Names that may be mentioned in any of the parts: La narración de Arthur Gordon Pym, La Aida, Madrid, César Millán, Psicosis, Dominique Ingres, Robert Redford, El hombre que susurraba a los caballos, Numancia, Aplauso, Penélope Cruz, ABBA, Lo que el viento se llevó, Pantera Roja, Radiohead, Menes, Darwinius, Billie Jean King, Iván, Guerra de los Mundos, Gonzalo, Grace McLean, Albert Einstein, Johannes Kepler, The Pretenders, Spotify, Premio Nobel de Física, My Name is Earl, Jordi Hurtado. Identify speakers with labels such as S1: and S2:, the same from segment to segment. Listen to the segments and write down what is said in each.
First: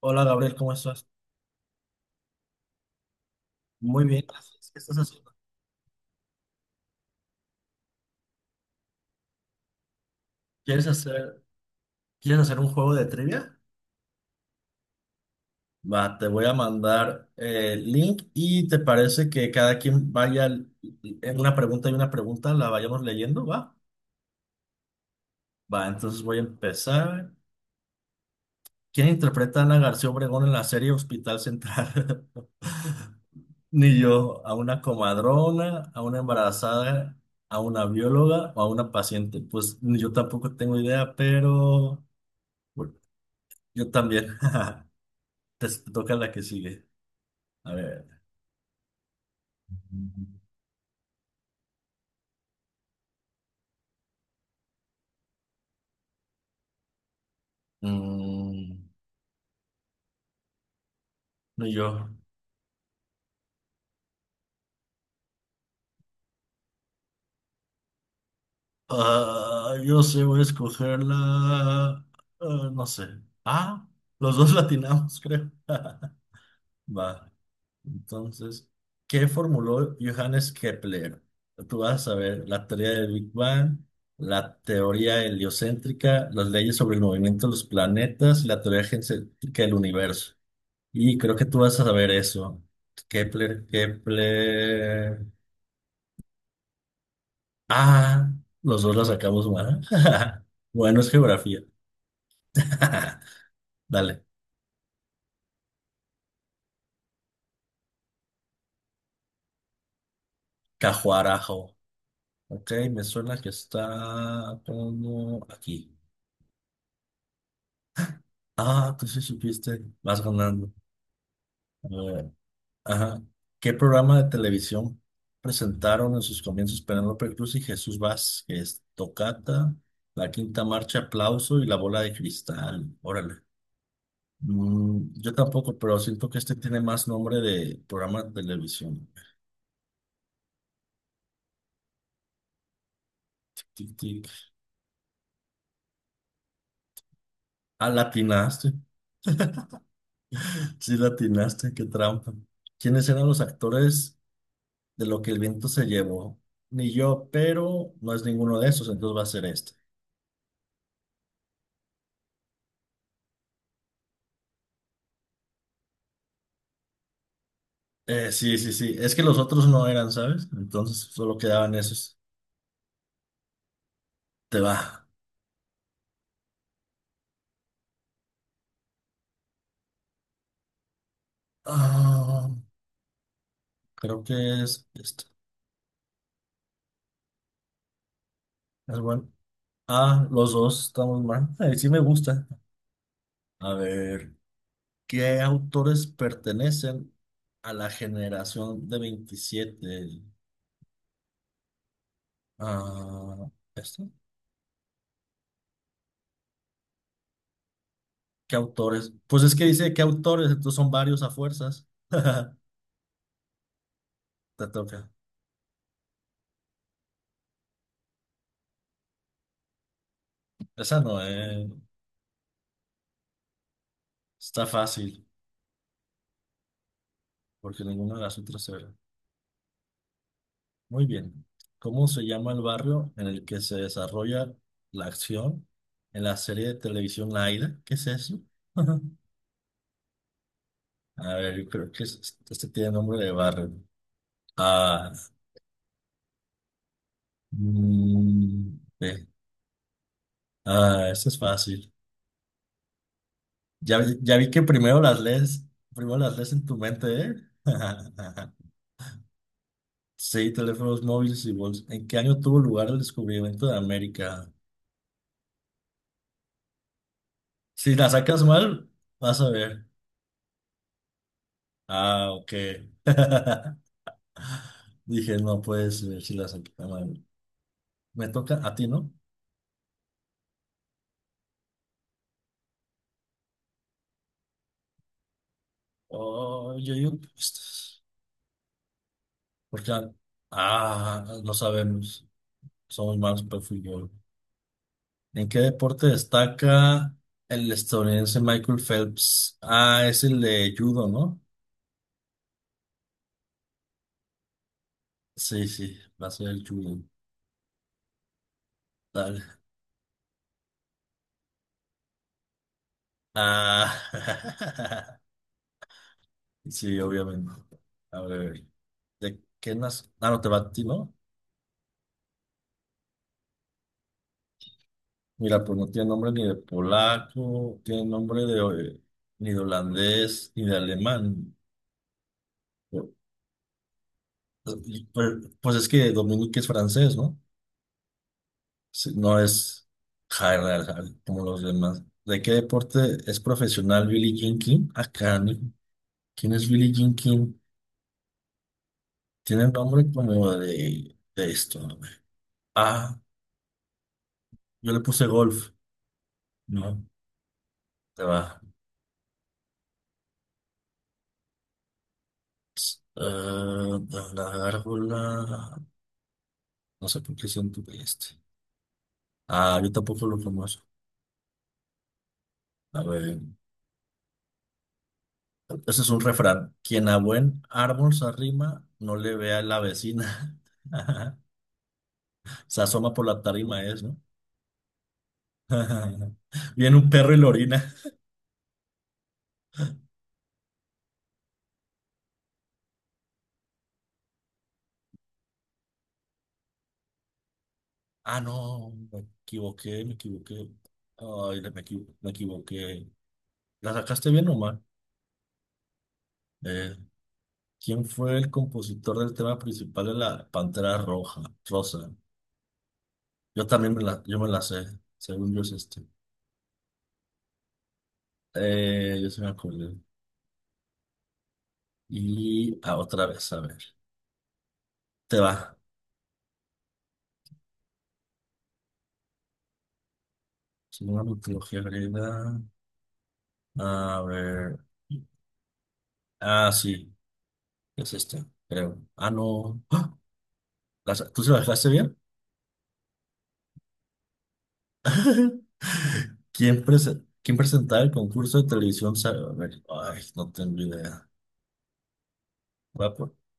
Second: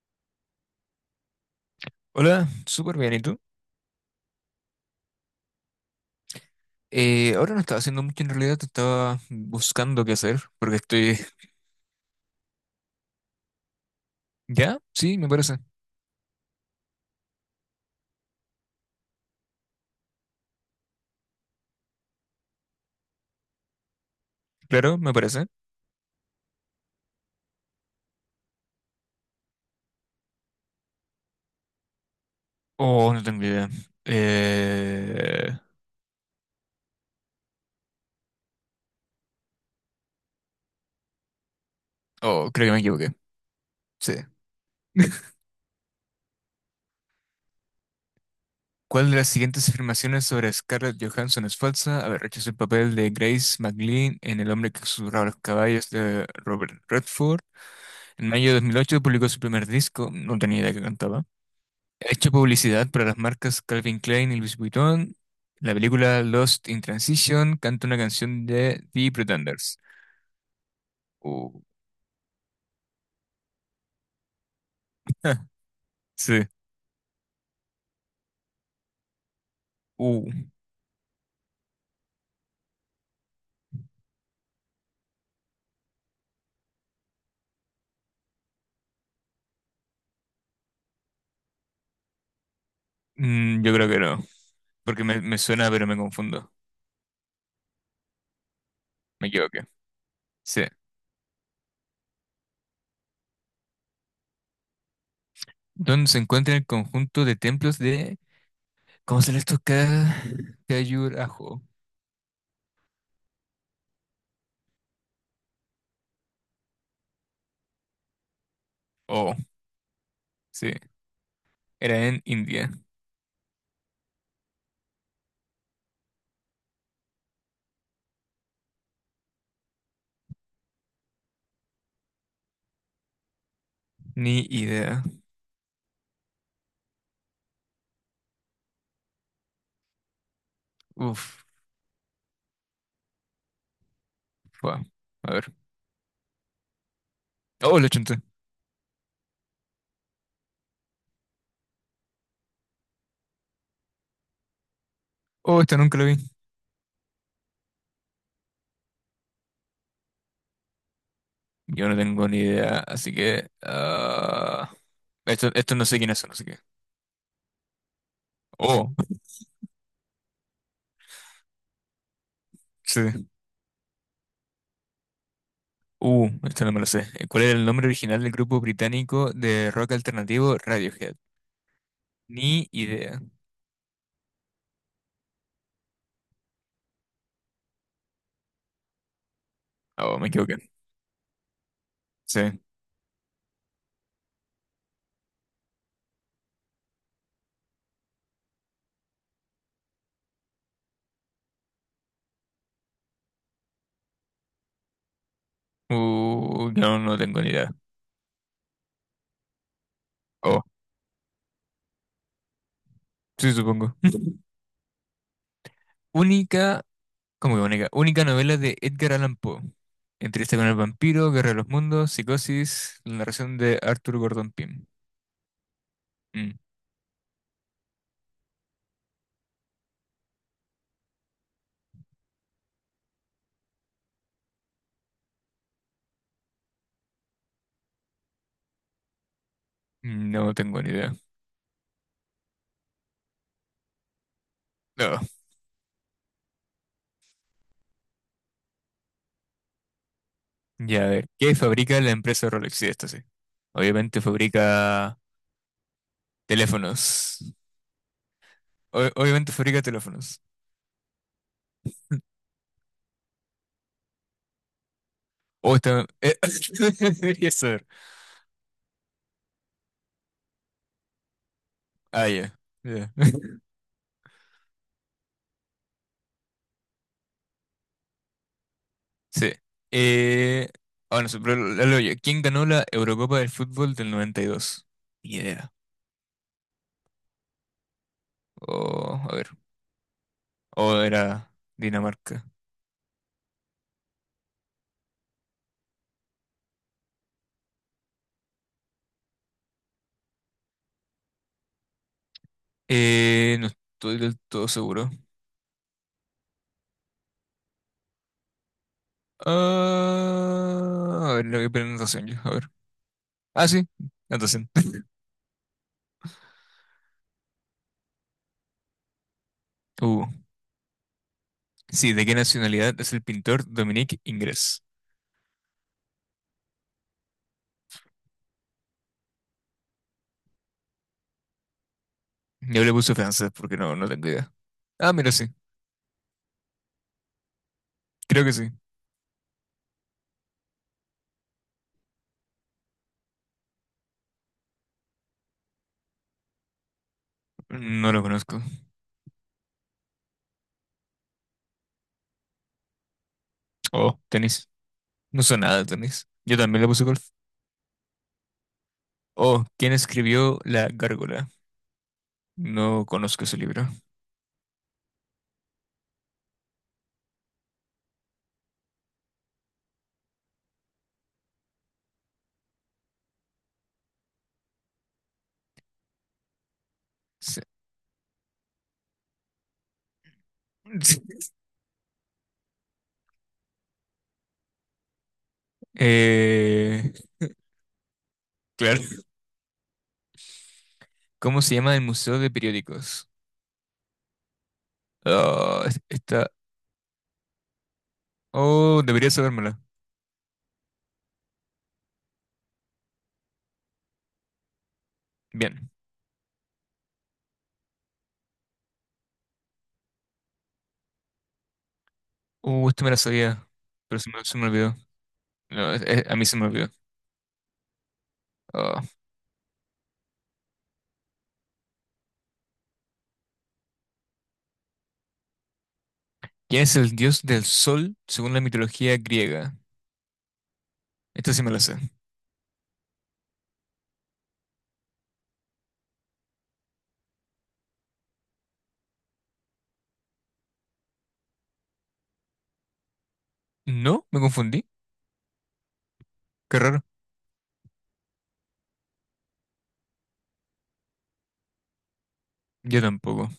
S1: Hola, Gabriel, ¿cómo estás?
S2: Hola, súper bien, ¿y tú?
S1: Muy bien, gracias. ¿Qué estás haciendo?
S2: Ahora no estaba haciendo mucho en realidad, te estaba buscando qué hacer, porque
S1: ¿Quieres
S2: estoy...
S1: hacer, ¿Quieres hacer un juego de trivia?
S2: ¿Ya? Sí, me parece.
S1: Va, te voy a mandar el link y te parece que cada quien vaya l- en una pregunta y una pregunta, la vayamos leyendo, ¿va?
S2: Claro, me parece.
S1: Va, entonces voy a empezar. ¿Quién interpreta a Ana García Obregón en la serie Hospital Central?
S2: Oh, no tengo idea.
S1: Ni yo, a una
S2: Eh...
S1: comadrona, a una embarazada, a una bióloga o a una paciente. Pues ni yo tampoco tengo idea, pero
S2: Oh, creo que me
S1: bueno,
S2: equivoqué.
S1: yo
S2: Sí.
S1: también. Te toca la que sigue. A ver.
S2: ¿Cuál de las siguientes afirmaciones sobre Scarlett Johansson es falsa? Haber hecho el papel de Grace McLean en El hombre que susurraba a los caballos de Robert Redford. En mayo de dos mil
S1: Mm,
S2: ocho publicó su primer disco, no tenía idea que cantaba.
S1: no
S2: Ha
S1: yo.
S2: hecho publicidad para las marcas Calvin Klein y Louis Vuitton. La película Lost in Transition canta una canción de The
S1: Ah,
S2: Pretenders.
S1: yo sé, voy a escoger la...
S2: Uh,
S1: ah, no sé. Ah, los dos latinamos, creo.
S2: sí.
S1: Va, entonces, ¿qué formuló
S2: Uh,
S1: Johannes Kepler? Tú vas a ver la teoría del Big Bang, la teoría heliocéntrica, las leyes sobre el movimiento de los planetas y la teoría geocéntrica del universo. Y creo que tú vas a saber eso. Kepler,
S2: yo creo que no, porque me,
S1: Kepler.
S2: me suena, pero me confundo.
S1: Ah, los dos la
S2: Me
S1: sacamos
S2: equivoqué.
S1: mal.
S2: Sí.
S1: Bueno, es geografía. Dale.
S2: Donde se encuentra el conjunto de templos de... ¿Cómo se les toca? Cayurajo.
S1: Cajuarajo. Ok, me suena que está como aquí. Ah, tú sí
S2: Oh,
S1: supiste. Vas ganando.
S2: sí.
S1: A
S2: Era en
S1: ver,
S2: India.
S1: ajá. ¿Qué programa de televisión presentaron en sus comienzos Penélope Cruz y Jesús Vázquez? Tocata, La Quinta Marcha, Aplauso y La Bola de Cristal. Órale.
S2: Ni idea.
S1: Mm, yo tampoco, pero siento que este tiene más nombre de programa de televisión.
S2: Uf.
S1: Tic, tic.
S2: Fua. A ver. Oh, lo
S1: Ah,
S2: chunté.
S1: latinaste. Sí, latinaste, qué trampa. ¿Quiénes eran los actores de lo que el
S2: Oh,
S1: viento
S2: esta
S1: se
S2: nunca lo vi.
S1: llevó? Ni yo, pero no es ninguno de esos, entonces va a ser este.
S2: Yo no tengo ni idea, así que... ah, esto no sé quiénes son, así que...
S1: Sí, sí,
S2: Oh,
S1: sí. Es que los otros no eran, ¿sabes? Entonces solo quedaban esos.
S2: sí.
S1: Te va.
S2: Esto no me lo sé. ¿Cuál era el nombre original del grupo británico de rock alternativo Radiohead?
S1: Ah,
S2: Ni idea.
S1: creo que es este. Es bueno.
S2: Oh,
S1: Ah,
S2: me
S1: los
S2: equivoqué.
S1: dos estamos mal. Ay, sí me gusta.
S2: Sí.
S1: A ver. ¿Qué autores pertenecen a la generación de 27? Ah, ¿esto?
S2: No tengo ni idea.
S1: ¿Qué autores? Pues es que dice qué autores,
S2: Oh,
S1: entonces son varios a fuerzas.
S2: sí, supongo.
S1: Te toca.
S2: Única... ¿Cómo que única? Única novela de Edgar Allan Poe. Entrevista con el
S1: Esa no,
S2: vampiro, Guerra de los
S1: eh.
S2: Mundos, Psicosis, la narración de Arthur Gordon
S1: Está
S2: Pym.
S1: fácil,
S2: Mm,
S1: porque ninguna de las otras era. Muy bien. ¿Cómo se llama el barrio en el que se desarrolla la acción en la serie de televisión La Aida? ¿Qué es eso?
S2: no tengo ni idea.
S1: A ver, yo creo que es- este tiene nombre de barrio. Ah.
S2: No.
S1: Mm, ve.
S2: Ya, a
S1: Ah,
S2: ver,
S1: eso es
S2: ¿qué
S1: fácil.
S2: fabrica la empresa Rolex? Sí, esto sí. Obviamente
S1: Ya vi que
S2: fabrica
S1: primero las lees en tu mente, ¿eh?
S2: teléfonos. Obviamente fabrica teléfonos.
S1: Sí, teléfonos móviles y bolsas. ¿En qué año tuvo lugar el descubrimiento de América?
S2: O está... debería saber.
S1: Si la sacas mal, vas a ver.
S2: Ah,
S1: Ah,
S2: ya.
S1: ok.
S2: Ya.
S1: Dije, no puedes ver si la saqué mal. Me toca a ti, ¿no?
S2: Sí. Eh... Ah, no sé, pero la leo yo. ¿Quién ganó la Eurocopa del fútbol del 92? Ni idea.
S1: Oh, yo digo, que estas-
S2: O, a ver.
S1: porque,
S2: O
S1: ah,
S2: era
S1: no sabemos.
S2: Dinamarca.
S1: Somos malos para el fútbol. ¿En qué deporte destaca el estadounidense Michael Phelps? Ah, es el de judo, ¿no?
S2: No estoy del todo seguro.
S1: Sí, sí, va a ser el judo. Dale.
S2: Ah, a ver, le voy a poner anotación yo. A ver. Ah, sí.
S1: Ah,
S2: Anotación.
S1: sí, obviamente. A ver, ¿de qué nace?
S2: Uh.
S1: Ah, no te va a ti, ¿no?
S2: Sí, ¿de qué nacionalidad es el pintor Dominique Ingres?
S1: Mira, pues no tiene nombre ni de polaco, tiene nombre de ni de holandés, ni de alemán.
S2: Yo le
S1: Pues,
S2: puse francés porque no tengo idea. Ah, mira,
S1: pues
S2: sí.
S1: pues es que Dominique es francés, ¿no?
S2: Creo que sí.
S1: Sí, no es hard, hard, hard, como los demás. ¿De qué deporte es profesional Billie Jean King? Acá, ¿no? ¿Quién es Billie Jean King?
S2: No lo conozco.
S1: Tiene nombre como de esto. A ver. Ah,
S2: Oh, tenis.
S1: yo le puse
S2: No sé
S1: golf.
S2: nada de tenis. Yo también le puse
S1: No,
S2: golf.
S1: te va.
S2: Oh, ¿quién escribió La Gárgola? No conozco ese libro.
S1: Eh, la gárgola. No sé por qué siento que este. Ah, yo tampoco lo conozco. A ver. Ese es un refrán. Quien a
S2: Sí.
S1: buen árbol se arrima, no le vea la vecina. Se asoma por la tarima, es, ¿no? Viene un
S2: Eh,
S1: perro y lo orina.
S2: claro. ¿Cómo se llama el Museo de Periódicos? Está...
S1: Ah, no,
S2: Oh, debería sabérmela.
S1: me equivoqué. Ay, la- me equi- me equivoqué. ¿La sacaste bien o mal?
S2: Bien.
S1: Eh, ¿Quién fue el compositor del tema principal de la Pantera Roja? Rosa.
S2: Esto me la
S1: Yo
S2: sabía,
S1: también me
S2: pero
S1: la, yo me
S2: se
S1: la
S2: me
S1: sé,
S2: olvidó.
S1: según yo es
S2: No,
S1: este.
S2: a mí se me olvidó. Oh.
S1: Yo se me acordé. Y ah, otra vez, a ver. Te va.
S2: ¿Quién es el dios del sol según la mitología griega?
S1: Según la
S2: Esta sí me la
S1: mitología
S2: sé.
S1: griega. A ver. Ah, sí, es esta, creo. Ah, no. ¡Ah! ¿La sa- ¿Tú se la dejaste bien?
S2: No, me confundí. Qué
S1: ¿Quién,
S2: raro.
S1: prese- quién presentaba el concurso de televisión? Sa- a ver, ay, no tengo idea.
S2: Yo
S1: Voy a por-
S2: tampoco.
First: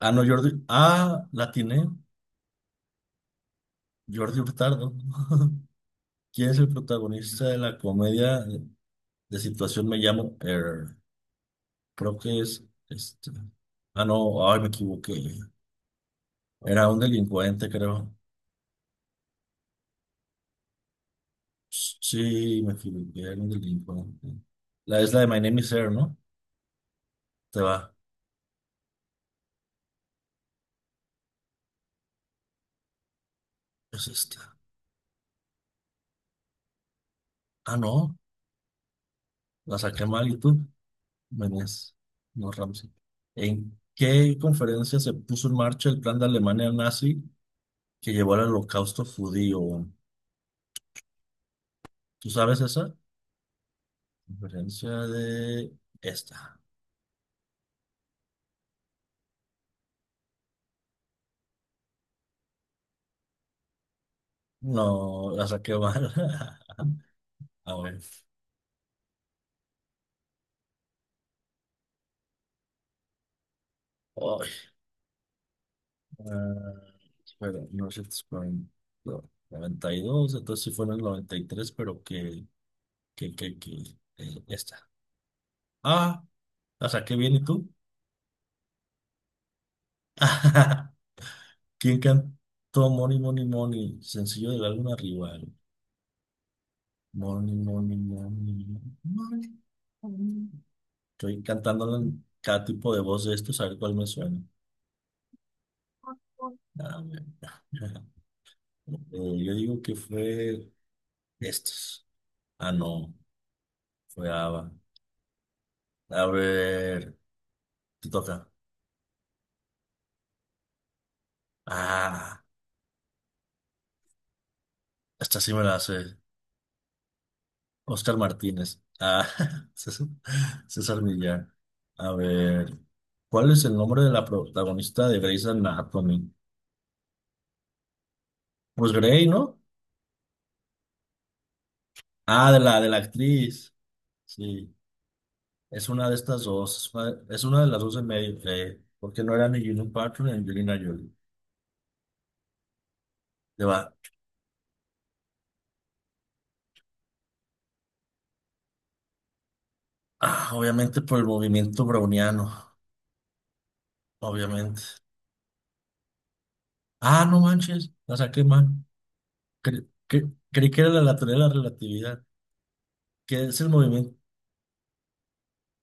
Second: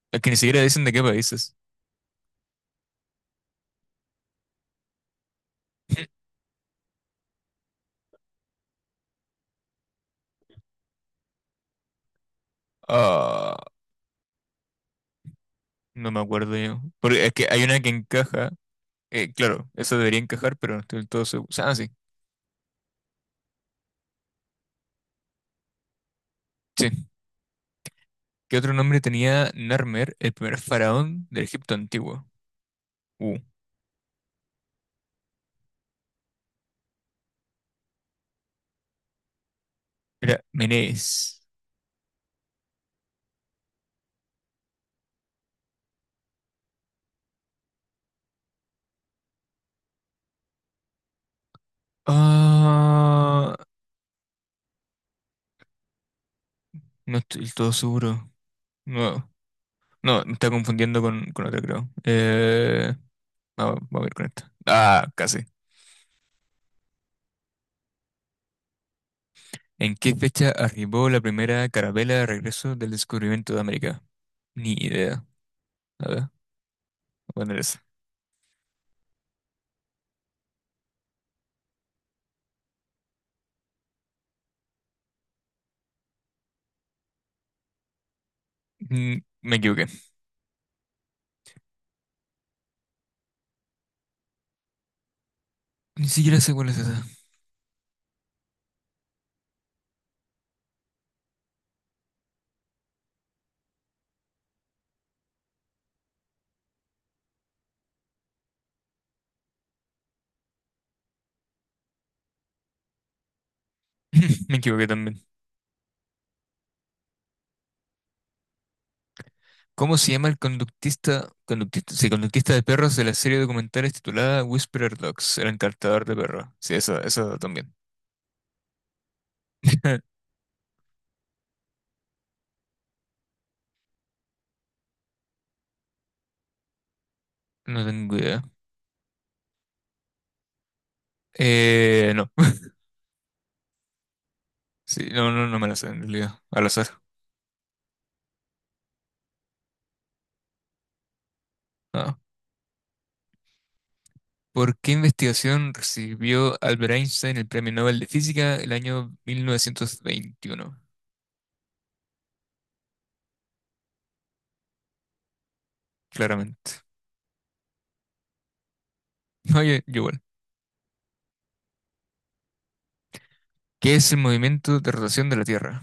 S1: ah,
S2: Es
S1: no,
S2: que ni siquiera
S1: Jordi.
S2: dicen de qué
S1: Ah, la
S2: países.
S1: atiné. Jordi Hurtado. ¿Quién es el protagonista de la comedia de situación Me llamo Er? Creo que es este.
S2: Ah,
S1: Ah, no, ay, me equivoqué.
S2: no me acuerdo yo.
S1: Era un
S2: Porque es que hay
S1: delincuente,
S2: una que
S1: creo.
S2: encaja. Claro, esa debería encajar, pero no estoy del todo seguro. Ah, sí.
S1: Sí, me equivoqué, era un delincuente. La es la de My Name is Earl, ¿no?
S2: Sí.
S1: Te va.
S2: ¿Qué otro nombre tenía Narmer, el primer faraón del Egipto antiguo? Uh,
S1: Es esta. Ah, no, la saqué mal y
S2: Era
S1: tú.
S2: Menes.
S1: Buenas, no, Ramsey. ¿En qué conferencia se puso en marcha el plan de Alemania nazi que llevó al holocausto judío? ¿Tú sabes esa?
S2: Ah,
S1: Conferencia de esta.
S2: no estoy del todo seguro. No, no, me está confundiendo con otra, creo. Vamos a ver con esto. Ah,
S1: No,
S2: casi.
S1: la saqué mal. A ver.
S2: ¿En qué fecha arribó la primera carabela de regreso del descubrimiento de América?
S1: Ay,
S2: Ni idea. A ver, voy
S1: ah,
S2: a poner
S1: espera,
S2: esa.
S1: no sé, 92, entonces sí fue en el 93, pero que, que, que, esta. Ah, la saqué bien, ¿y tú?
S2: Mm, me equivoqué.
S1: ¿Quién cantó Money, Money, Money? Sencillo del álbum Rival.
S2: Ni siquiera sé cuál es esa.
S1: Money, Money, Money, Money, Money. Estoy cantándolo en cada tipo de voz de estos, a ver cuál me suena. Ah, bueno. Yo digo que fue estos. Ah, no, fue
S2: Me
S1: ABBA.
S2: equivoqué también.
S1: A ver, te toca.
S2: ¿Cómo se llama el sí,
S1: Ah,
S2: conductista de perros de la serie documental titulada Whisperer Dogs,
S1: esta
S2: el
S1: sí me la
S2: encantador
S1: hace.
S2: de perros? Sí, eso también.
S1: Oscar Martínez. Ah, César, César Millán. A ver, ¿cuál es el nombre de la protagonista de Grey's Anatomy?
S2: No tengo idea.
S1: Pues Grey, ¿no?
S2: No.
S1: Ah, de de la actriz. Sí,
S2: Sí, no me la
S1: es
S2: sé en
S1: una de
S2: realidad.
S1: estas
S2: Al
S1: dos.
S2: azar.
S1: Es una de las dos en medio, Grey. Porque no era ni Julian Patton ni Angelina Jolie.
S2: Ah.
S1: Le va.
S2: ¿Por qué investigación recibió Albert Einstein el Premio Nobel de Física el año
S1: Ah,
S2: 1921?
S1: obviamente por el movimiento browniano. Obviamente.
S2: Claramente.
S1: Ah, no manches. La saqué mal.
S2: Oye, yo
S1: Cre-
S2: igual.
S1: cre- creí que era la lateral de la relatividad. ¿Qué es el
S2: ¿Qué es
S1: movimiento?
S2: el movimiento de rotación de la Tierra?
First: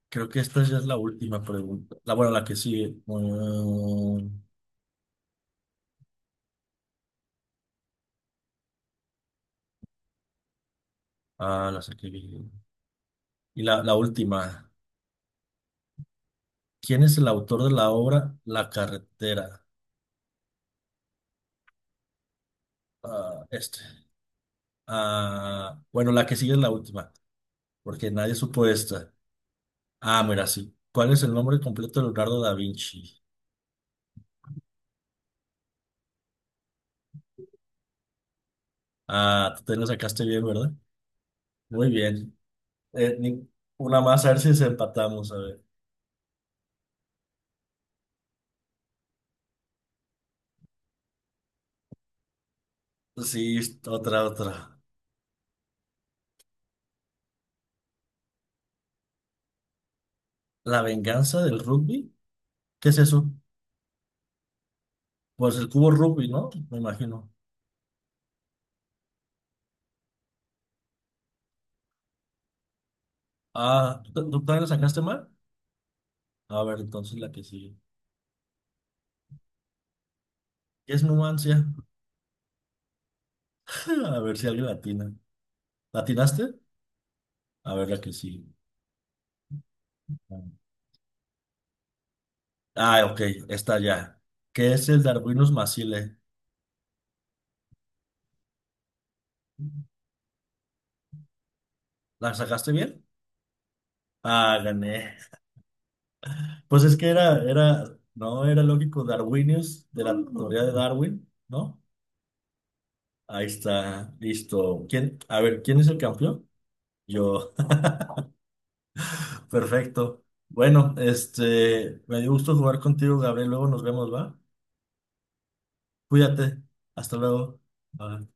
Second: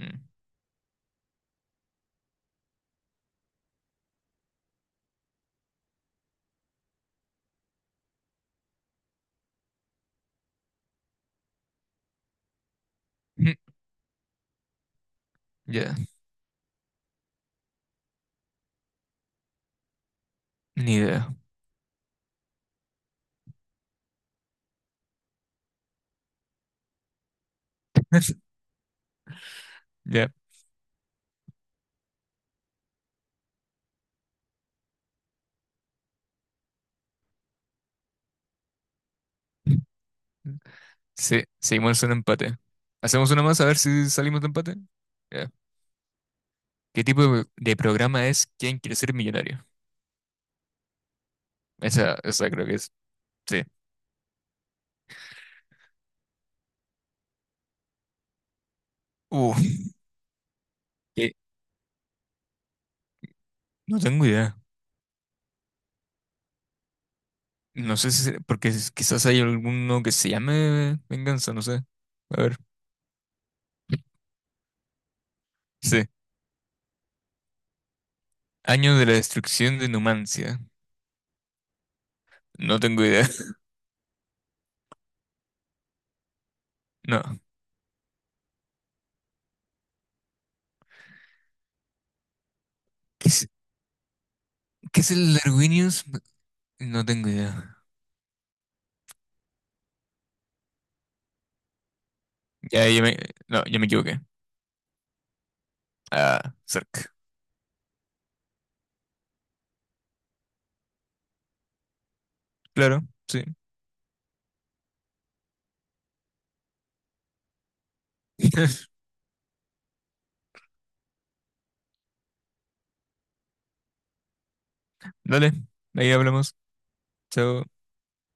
S2: Mm.
S1: Creo que esta ya es la última pregunta. La, bueno, la que sigue. Mm, ah, la saqué bien.
S2: Mm,
S1: Y la última.
S2: ya,
S1: ¿Quién es el autor de la obra La carretera?
S2: ni idea.
S1: Ah, este. Ah, bueno, la que sigue es la última, porque nadie supo esta. Ah,
S2: Ya.
S1: mira, sí. ¿Cuál es el nombre completo de Leonardo da Vinci? Ah, tú te lo sacaste bien, ¿verdad?
S2: Sí,
S1: Muy
S2: seguimos en
S1: bien.
S2: empate. ¿Hacemos una
S1: Ni-
S2: más a ver
S1: una
S2: si
S1: más, a ver
S2: salimos de
S1: si se
S2: empate?
S1: empatamos, a
S2: Ya.
S1: ver.
S2: ¿Qué tipo de programa es ¿Quién quiere ser millonario? Esa creo que es.
S1: Sí,
S2: Sí.
S1: otra, otra.
S2: Uh,
S1: ¿La
S2: que
S1: venganza del rugby? ¿Qué es eso?
S2: no tengo idea.
S1: Pues el cubo rugby, ¿no? Me imagino.
S2: No sé si, porque quizás hay alguno que se llame Venganza, no sé. A ver.
S1: Ah, ¿tú también lo sacaste mal?
S2: Sí.
S1: A ver, entonces la que sigue.
S2: Año de la destrucción de Numancia.
S1: ¿Qué es Numancia?
S2: No tengo idea.
S1: A ver si alguien latina. ¿Latinaste?
S2: No.
S1: A ver la que sigue. Ah, ok,
S2: ¿Qué es,
S1: está ya. ¿Qué es
S2: ¿Qué
S1: el
S2: es el
S1: Darwinus
S2: Darwinius?
S1: macile?
S2: No tengo idea.
S1: ¿La sacaste
S2: Ya, ya
S1: bien?
S2: me, no, ya me equivoqué.
S1: Ah, gané.
S2: Ah,
S1: Pues es que
S2: cerca.
S1: no era lógico Darwinius de la teoría de Darwin, ¿no?
S2: Claro, sí.
S1: Ahí está, listo. ¿Quién? A ver, ¿quién es el campeón? Yo. Perfecto. Bueno, este, me dio gusto jugar contigo, Gabriel. Luego nos vemos, ¿va?
S2: Dale, ahí hablamos.
S1: Cuídate. Hasta luego.
S2: Chao.
S1: Bye.